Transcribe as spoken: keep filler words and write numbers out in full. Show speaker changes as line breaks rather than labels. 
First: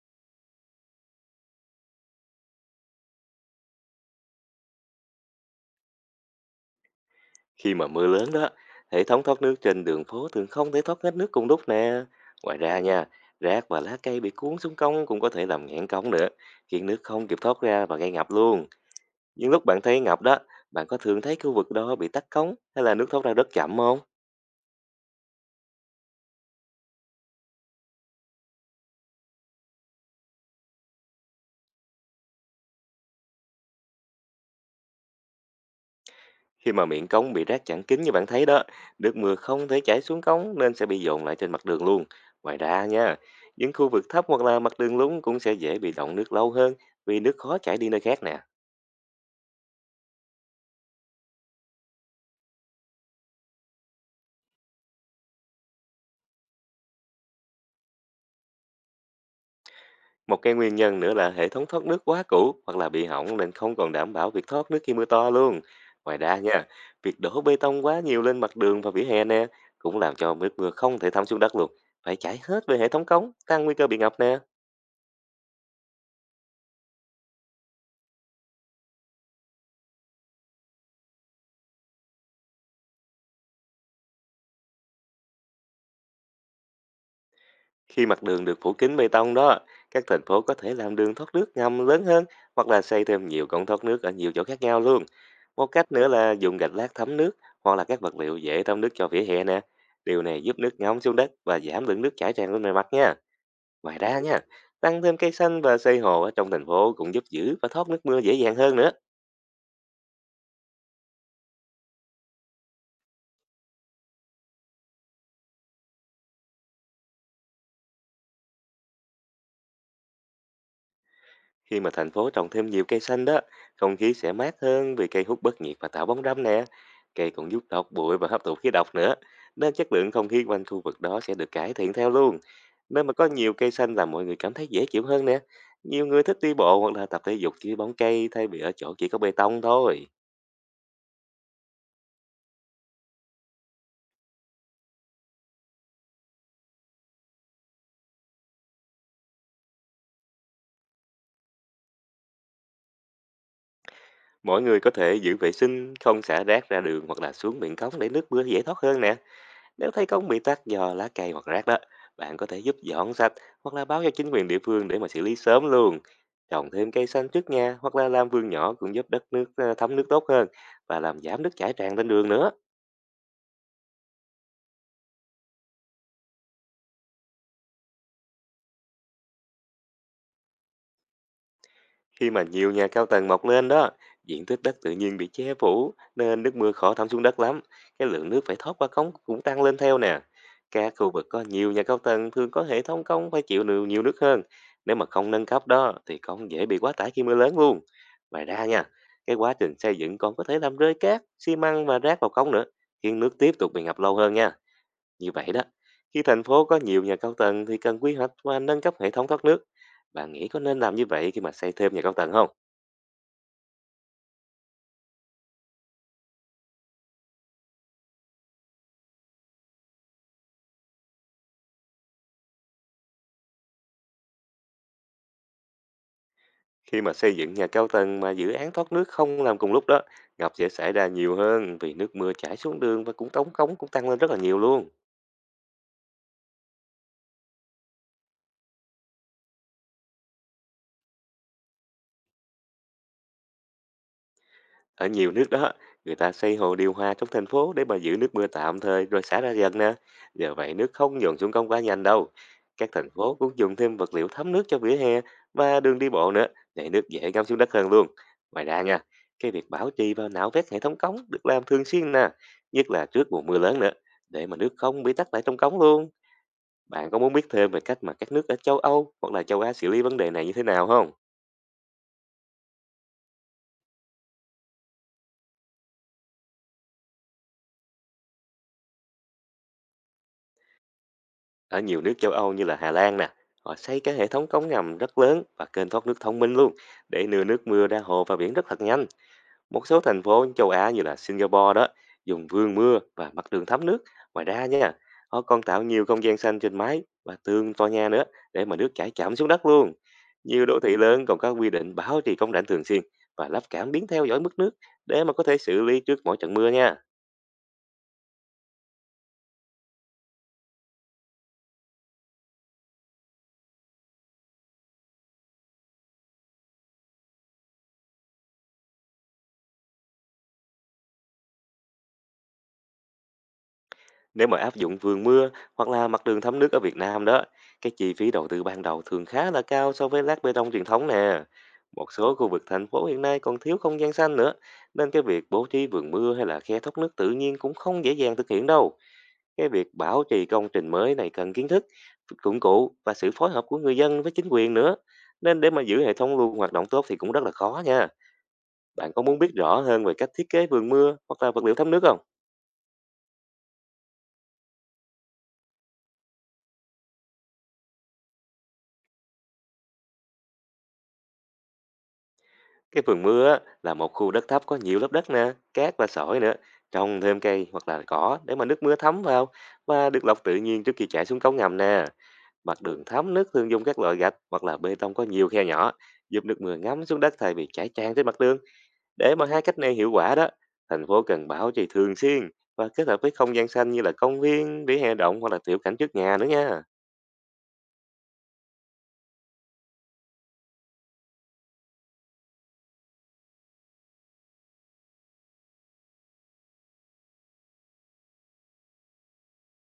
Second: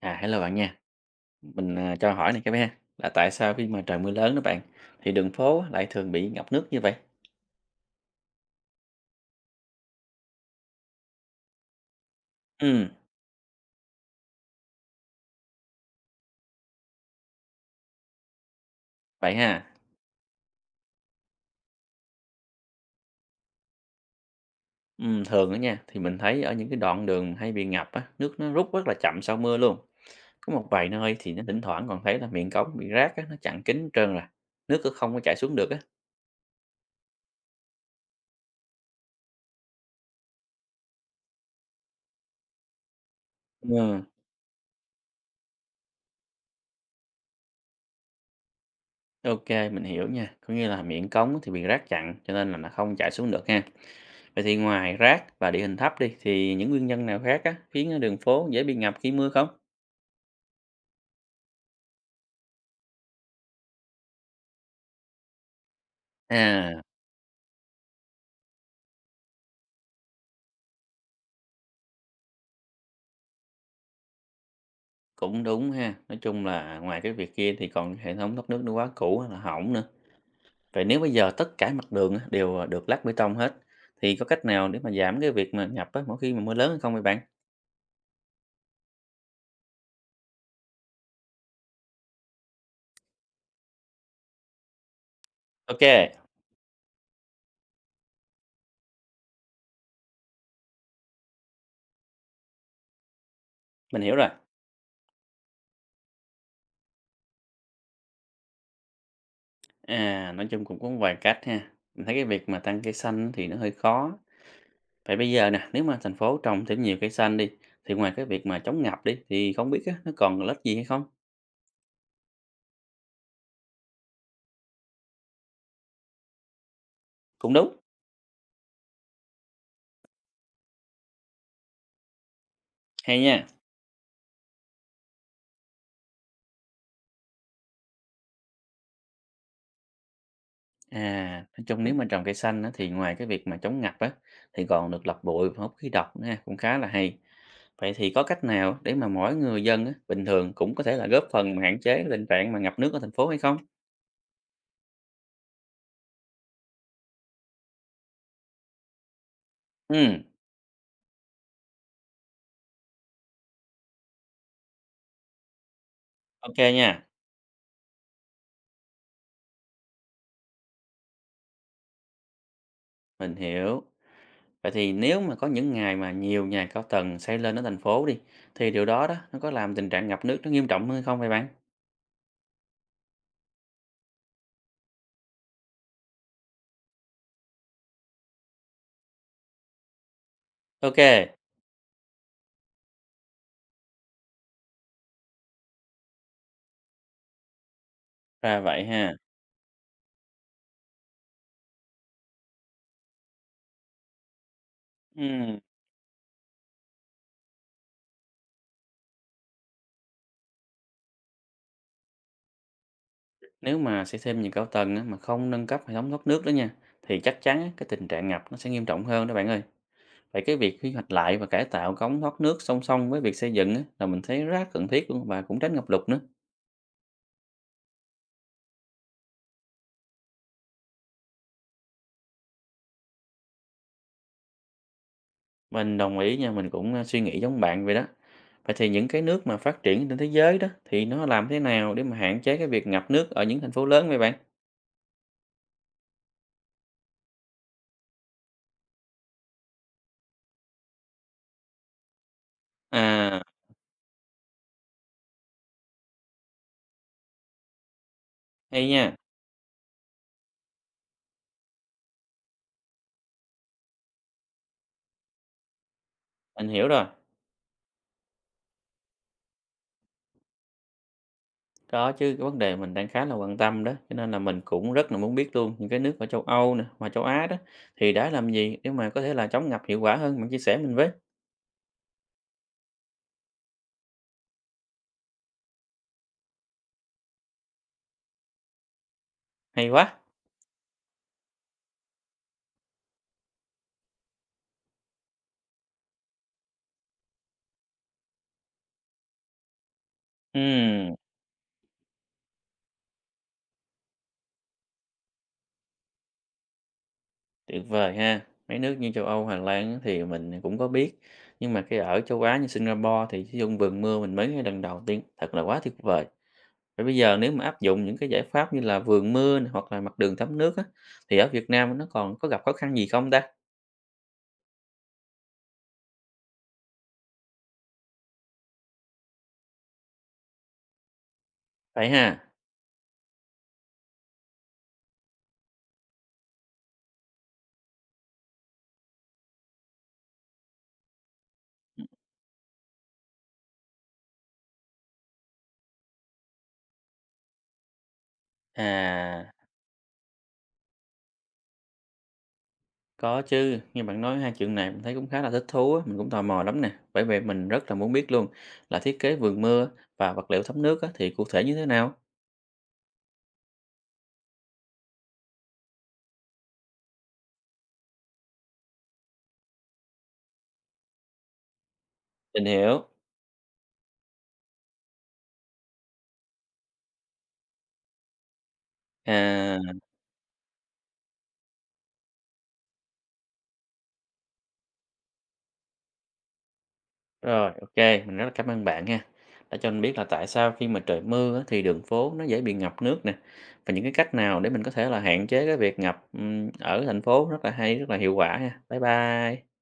À, hello bạn nha. Mình, à, cho hỏi này cái ha, là tại sao khi mà trời mưa lớn đó bạn, thì đường phố lại thường bị ngập nước như vậy?
Khi mà mưa lớn đó, hệ thống thoát nước trên đường phố thường không thể thoát hết nước cùng lúc nè. Ngoài ra
Ừm,
nha, rác và lá cây bị cuốn xuống cống cũng có thể làm nghẽn cống nữa, khiến nước không kịp thoát ra và gây ngập luôn.
vậy
Nhưng
ha.
lúc bạn thấy ngập đó, bạn có thường thấy khu vực đó bị tắc cống hay là nước thoát ra rất chậm không?
Ừm, thường đó nha, thì mình thấy ở những cái đoạn đường hay bị ngập á, nước nó rút rất là chậm sau mưa luôn. Có một vài nơi thì nó thỉnh thoảng còn thấy là miệng cống bị rác á, nó chặn kín hết trơn rồi. Nước cứ không có chảy xuống được á.
Khi mà miệng cống bị rác chặn kín như bạn thấy đó, nước mưa không thể chảy xuống cống nên sẽ bị dồn lại trên mặt đường luôn. Ngoài ra nha, những khu
Ừ,
vực thấp hoặc là mặt đường lúng cũng sẽ dễ bị động nước lâu hơn vì nước khó chảy đi nơi khác nè.
ok, mình hiểu nha. Có nghĩa là miệng cống thì bị rác chặn cho nên là nó không chảy xuống được ha. Vậy thì ngoài rác và địa hình thấp đi, thì những nguyên nhân nào khác á, khiến đường phố dễ bị ngập khi mưa không?
Một cái nguyên nhân nữa là hệ thống thoát nước quá cũ hoặc là bị hỏng nên không còn đảm bảo việc thoát nước khi mưa to luôn. Ngoài ra nha,
À,
việc đổ bê tông quá nhiều lên mặt đường và vỉa hè nè cũng làm cho nước mưa không thể thấm xuống đất luôn. Phải chảy hết về hệ thống cống, tăng nguy cơ bị ngập nè.
cũng đúng ha. Nói chung là ngoài cái việc kia thì còn hệ thống thoát nước nó quá cũ là hỏng nữa. Vậy nếu bây giờ tất cả mặt đường á, đều à, được lát bê tông hết thì có cách nào để mà giảm cái việc mà ngập á, mỗi khi mà mưa lớn hay không vậy bạn?
Khi mặt đường được phủ kín bê tông đó, các thành phố có thể làm đường thoát nước ngầm lớn hơn hoặc là xây thêm nhiều cống thoát nước ở nhiều chỗ khác nhau luôn. Một
Ok,
cách nữa là dùng gạch lát thấm nước hoặc là các vật liệu dễ thấm nước cho vỉa hè nè. Điều này giúp nước ngấm xuống đất và giảm lượng nước chảy tràn lên bề mặt nha. Ngoài
mình hiểu
ra
rồi.
nha, tăng thêm cây xanh và xây hồ ở trong thành phố cũng giúp giữ và thoát nước mưa dễ dàng hơn nữa.
À, nói chung cũng có một vài cách ha. Mình thấy cái việc mà tăng cây xanh thì nó hơi khó. Vậy bây giờ nè, nếu mà thành phố trồng thêm nhiều cây xanh đi thì ngoài cái việc mà chống ngập đi thì không biết á, nó còn lợi ích gì hay không?
Khi mà thành phố trồng thêm nhiều cây xanh đó, không khí sẽ mát hơn vì cây hút bớt nhiệt và tạo bóng râm nè. Cây
Cũng
cũng giúp
đúng.
lọc bụi và hấp thụ khí độc nữa, nên chất lượng không khí quanh khu vực đó sẽ được cải thiện theo luôn. Nên mà
Hay
có
nha.
nhiều cây xanh làm mọi người cảm thấy dễ chịu hơn nè. Nhiều người thích đi bộ hoặc là tập thể dục dưới bóng cây thay vì ở chỗ chỉ có bê tông thôi.
À, nói chung nếu mà trồng cây xanh á, thì ngoài cái việc mà chống ngập á, thì còn được lọc bụi và hút khí độc nữa ha, cũng khá là hay. Vậy thì có cách nào để mà mỗi người dân á, bình thường cũng có thể là góp phần mà hạn chế cái tình trạng mà ngập nước ở thành phố hay không?
Mọi người có thể giữ vệ sinh, không xả rác ra đường hoặc là xuống miệng cống để nước mưa dễ thoát hơn nè. Nếu thấy
Ừ,
có bị tắc do lá cây hoặc rác đó, bạn có thể giúp dọn sạch hoặc là báo cho chính quyền địa phương để mà xử lý sớm luôn.
ok
Trồng
nha,
thêm cây xanh trước nhà hoặc là làm vườn nhỏ cũng giúp đất nước ờ, thấm nước tốt hơn và làm giảm nước chảy tràn lên đường nữa.
mình hiểu. Vậy thì nếu mà có những ngày mà nhiều nhà cao tầng xây lên ở thành phố đi, thì điều đó đó, nó có làm tình trạng ngập nước nó nghiêm trọng hơn không vậy bạn?
Khi mà nhiều nhà cao tầng mọc lên đó, diện tích đất tự nhiên bị che phủ nên nước mưa khó thấm xuống đất lắm. Cái lượng nước phải thoát qua cống cũng tăng lên theo nè. Các
Ok,
khu vực có nhiều nhà cao tầng thường có hệ thống cống phải chịu nhiều, nhiều nước hơn. Nếu mà không nâng cấp đó thì cống dễ bị quá tải khi mưa lớn luôn. Ngoài
ra
ra
vậy
nha,
ha.
cái quá trình xây dựng còn có thể làm rơi cát, xi măng và rác vào cống nữa, khiến nước tiếp tục bị ngập lâu hơn nha. Như vậy
Ừ.
đó, khi thành phố có nhiều nhà cao tầng thì cần quy hoạch và nâng cấp hệ thống thoát nước. Bạn nghĩ có nên làm như vậy khi mà xây thêm nhà cao tầng không?
Nếu mà xây thêm nhiều cao tầng á, mà không nâng cấp hệ thống thoát nước đó nha, thì chắc chắn á, cái tình trạng ngập nó sẽ nghiêm trọng hơn đó bạn ơi. Vậy cái việc quy hoạch lại và cải tạo cống thoát nước song song với việc xây dựng á, là mình thấy rất cần thiết luôn và cũng tránh ngập lụt nữa.
Khi mà xây dựng nhà cao tầng mà dự án thoát nước không làm cùng lúc đó, ngập sẽ xảy ra nhiều hơn vì nước mưa chảy xuống đường và cũng tống cống cũng tăng lên rất là nhiều luôn.
Mình đồng ý nha, mình cũng à, suy nghĩ giống bạn vậy đó. Vậy thì những cái nước mà phát triển trên thế giới đó thì nó làm thế nào để mà hạn chế cái việc ngập nước ở những thành phố lớn vậy bạn?
Ở nhiều nước đó, người ta xây hồ điều hòa trong thành phố để mà giữ nước mưa tạm thời rồi xả ra dần nè. Nhờ vậy nước không dồn xuống cống quá nhanh đâu. Các thành phố
À,
cũng dùng thêm vật liệu thấm nước cho vỉa hè và đường đi bộ nữa để nước dễ ngâm xuống đất hơn luôn. Ngoài ra
hay
nha,
nha,
cái việc bảo trì và nạo vét hệ thống cống được làm thường xuyên nè, nhất là trước mùa mưa lớn nữa, để mà nước không bị tắc lại trong cống luôn.
mình hiểu rồi.
Bạn có muốn biết thêm về cách mà các nước ở châu Âu hoặc là châu Á xử lý vấn đề này như thế nào không?
Có chứ, cái vấn đề mình đang khá là quan tâm đó, cho nên là mình cũng rất là muốn biết luôn những cái nước ở châu Âu nè, hoặc châu Á đó, thì đã làm gì để mà có thể là chống ngập hiệu quả hơn, bạn chia sẻ mình với.
Ở nhiều nước châu Âu như là Hà Lan nè, họ xây cái hệ thống cống ngầm rất lớn và kênh thoát nước thông minh luôn để đưa nước mưa ra hồ và biển rất là nhanh. Một
Hay
số
quá!
thành phố châu Á như là Singapore đó dùng vương mưa và mặt đường thấm nước. Ngoài ra nha, họ còn tạo nhiều không gian xanh trên mái và tường tòa nhà nữa để mà nước chảy chậm xuống đất luôn. Nhiều đô thị
Ừm,
lớn còn có quy định bảo trì công rãnh thường xuyên và lắp cảm biến theo dõi mức nước để mà có thể xử lý trước mỗi trận mưa nha.
tuyệt vời ha. Mấy nước như châu Âu, Hà Lan á thì mình cũng có biết, nhưng mà cái ở châu Á như Singapore thì sử dụng vườn mưa mình mới nghe lần đầu tiên, thật là quá tuyệt vời. Vậy bây giờ nếu mà áp dụng những cái giải pháp như là vườn mưa nè, hoặc là mặt đường thấm nước á, thì ở Việt Nam nó còn có gặp khó khăn gì không ta?
Nếu mà áp dụng vườn mưa hoặc là mặt đường thấm nước ở Việt Nam đó, cái chi phí đầu tư ban đầu thường khá là cao so với lát bê tông truyền thống nè.
Vậy
Một số khu
ha?
vực thành phố hiện nay còn thiếu không gian xanh nữa, nên cái việc bố trí vườn mưa hay là khe thoát nước tự nhiên cũng không dễ dàng thực hiện đâu. Cái việc bảo trì công trình mới này cần kiến thức, dụng cụ và sự phối hợp của người dân với chính quyền nữa. Nên để mà giữ hệ thống luôn hoạt động tốt thì cũng rất là khó nha. Bạn có muốn
À.
biết rõ hơn về cách thiết kế vườn mưa hoặc là vật liệu thấm nước không?
Có chứ, như bạn nói hai chuyện này mình thấy cũng khá là thích thú á, mình cũng tò mò lắm nè. Bởi vậy mình rất là muốn biết luôn là thiết kế vườn mưa và vật liệu thấm nước á, thì cụ thể như thế nào?
Cái vườn mưa á, là một khu đất thấp có nhiều lớp đất nè, cát và sỏi nữa, trồng thêm cây hoặc là cỏ để mà nước mưa thấm vào và được lọc tự nhiên trước khi chảy xuống cống ngầm nè.
Mình
Mặt đường
hiểu.
thấm nước thường dùng các loại gạch hoặc là bê tông có nhiều khe nhỏ, giúp nước mưa ngấm xuống đất thay vì chảy tràn trên mặt đường. Để mà hai
À,
cách này hiệu quả đó, thành phố cần bảo trì thường xuyên và kết hợp với không gian xanh như là công viên, vỉa hè rộng hoặc là tiểu cảnh trước nhà nữa nha.
rồi, ok, mình rất là cảm ơn bạn ha. Đã cho mình biết là tại sao khi mà trời mưa á, thì đường phố nó dễ bị ngập nước nè. Và những cái cách nào để mình có thể là hạn chế cái việc ngập ừm, ở thành phố rất là hay, rất là hiệu quả ha. Bye bye.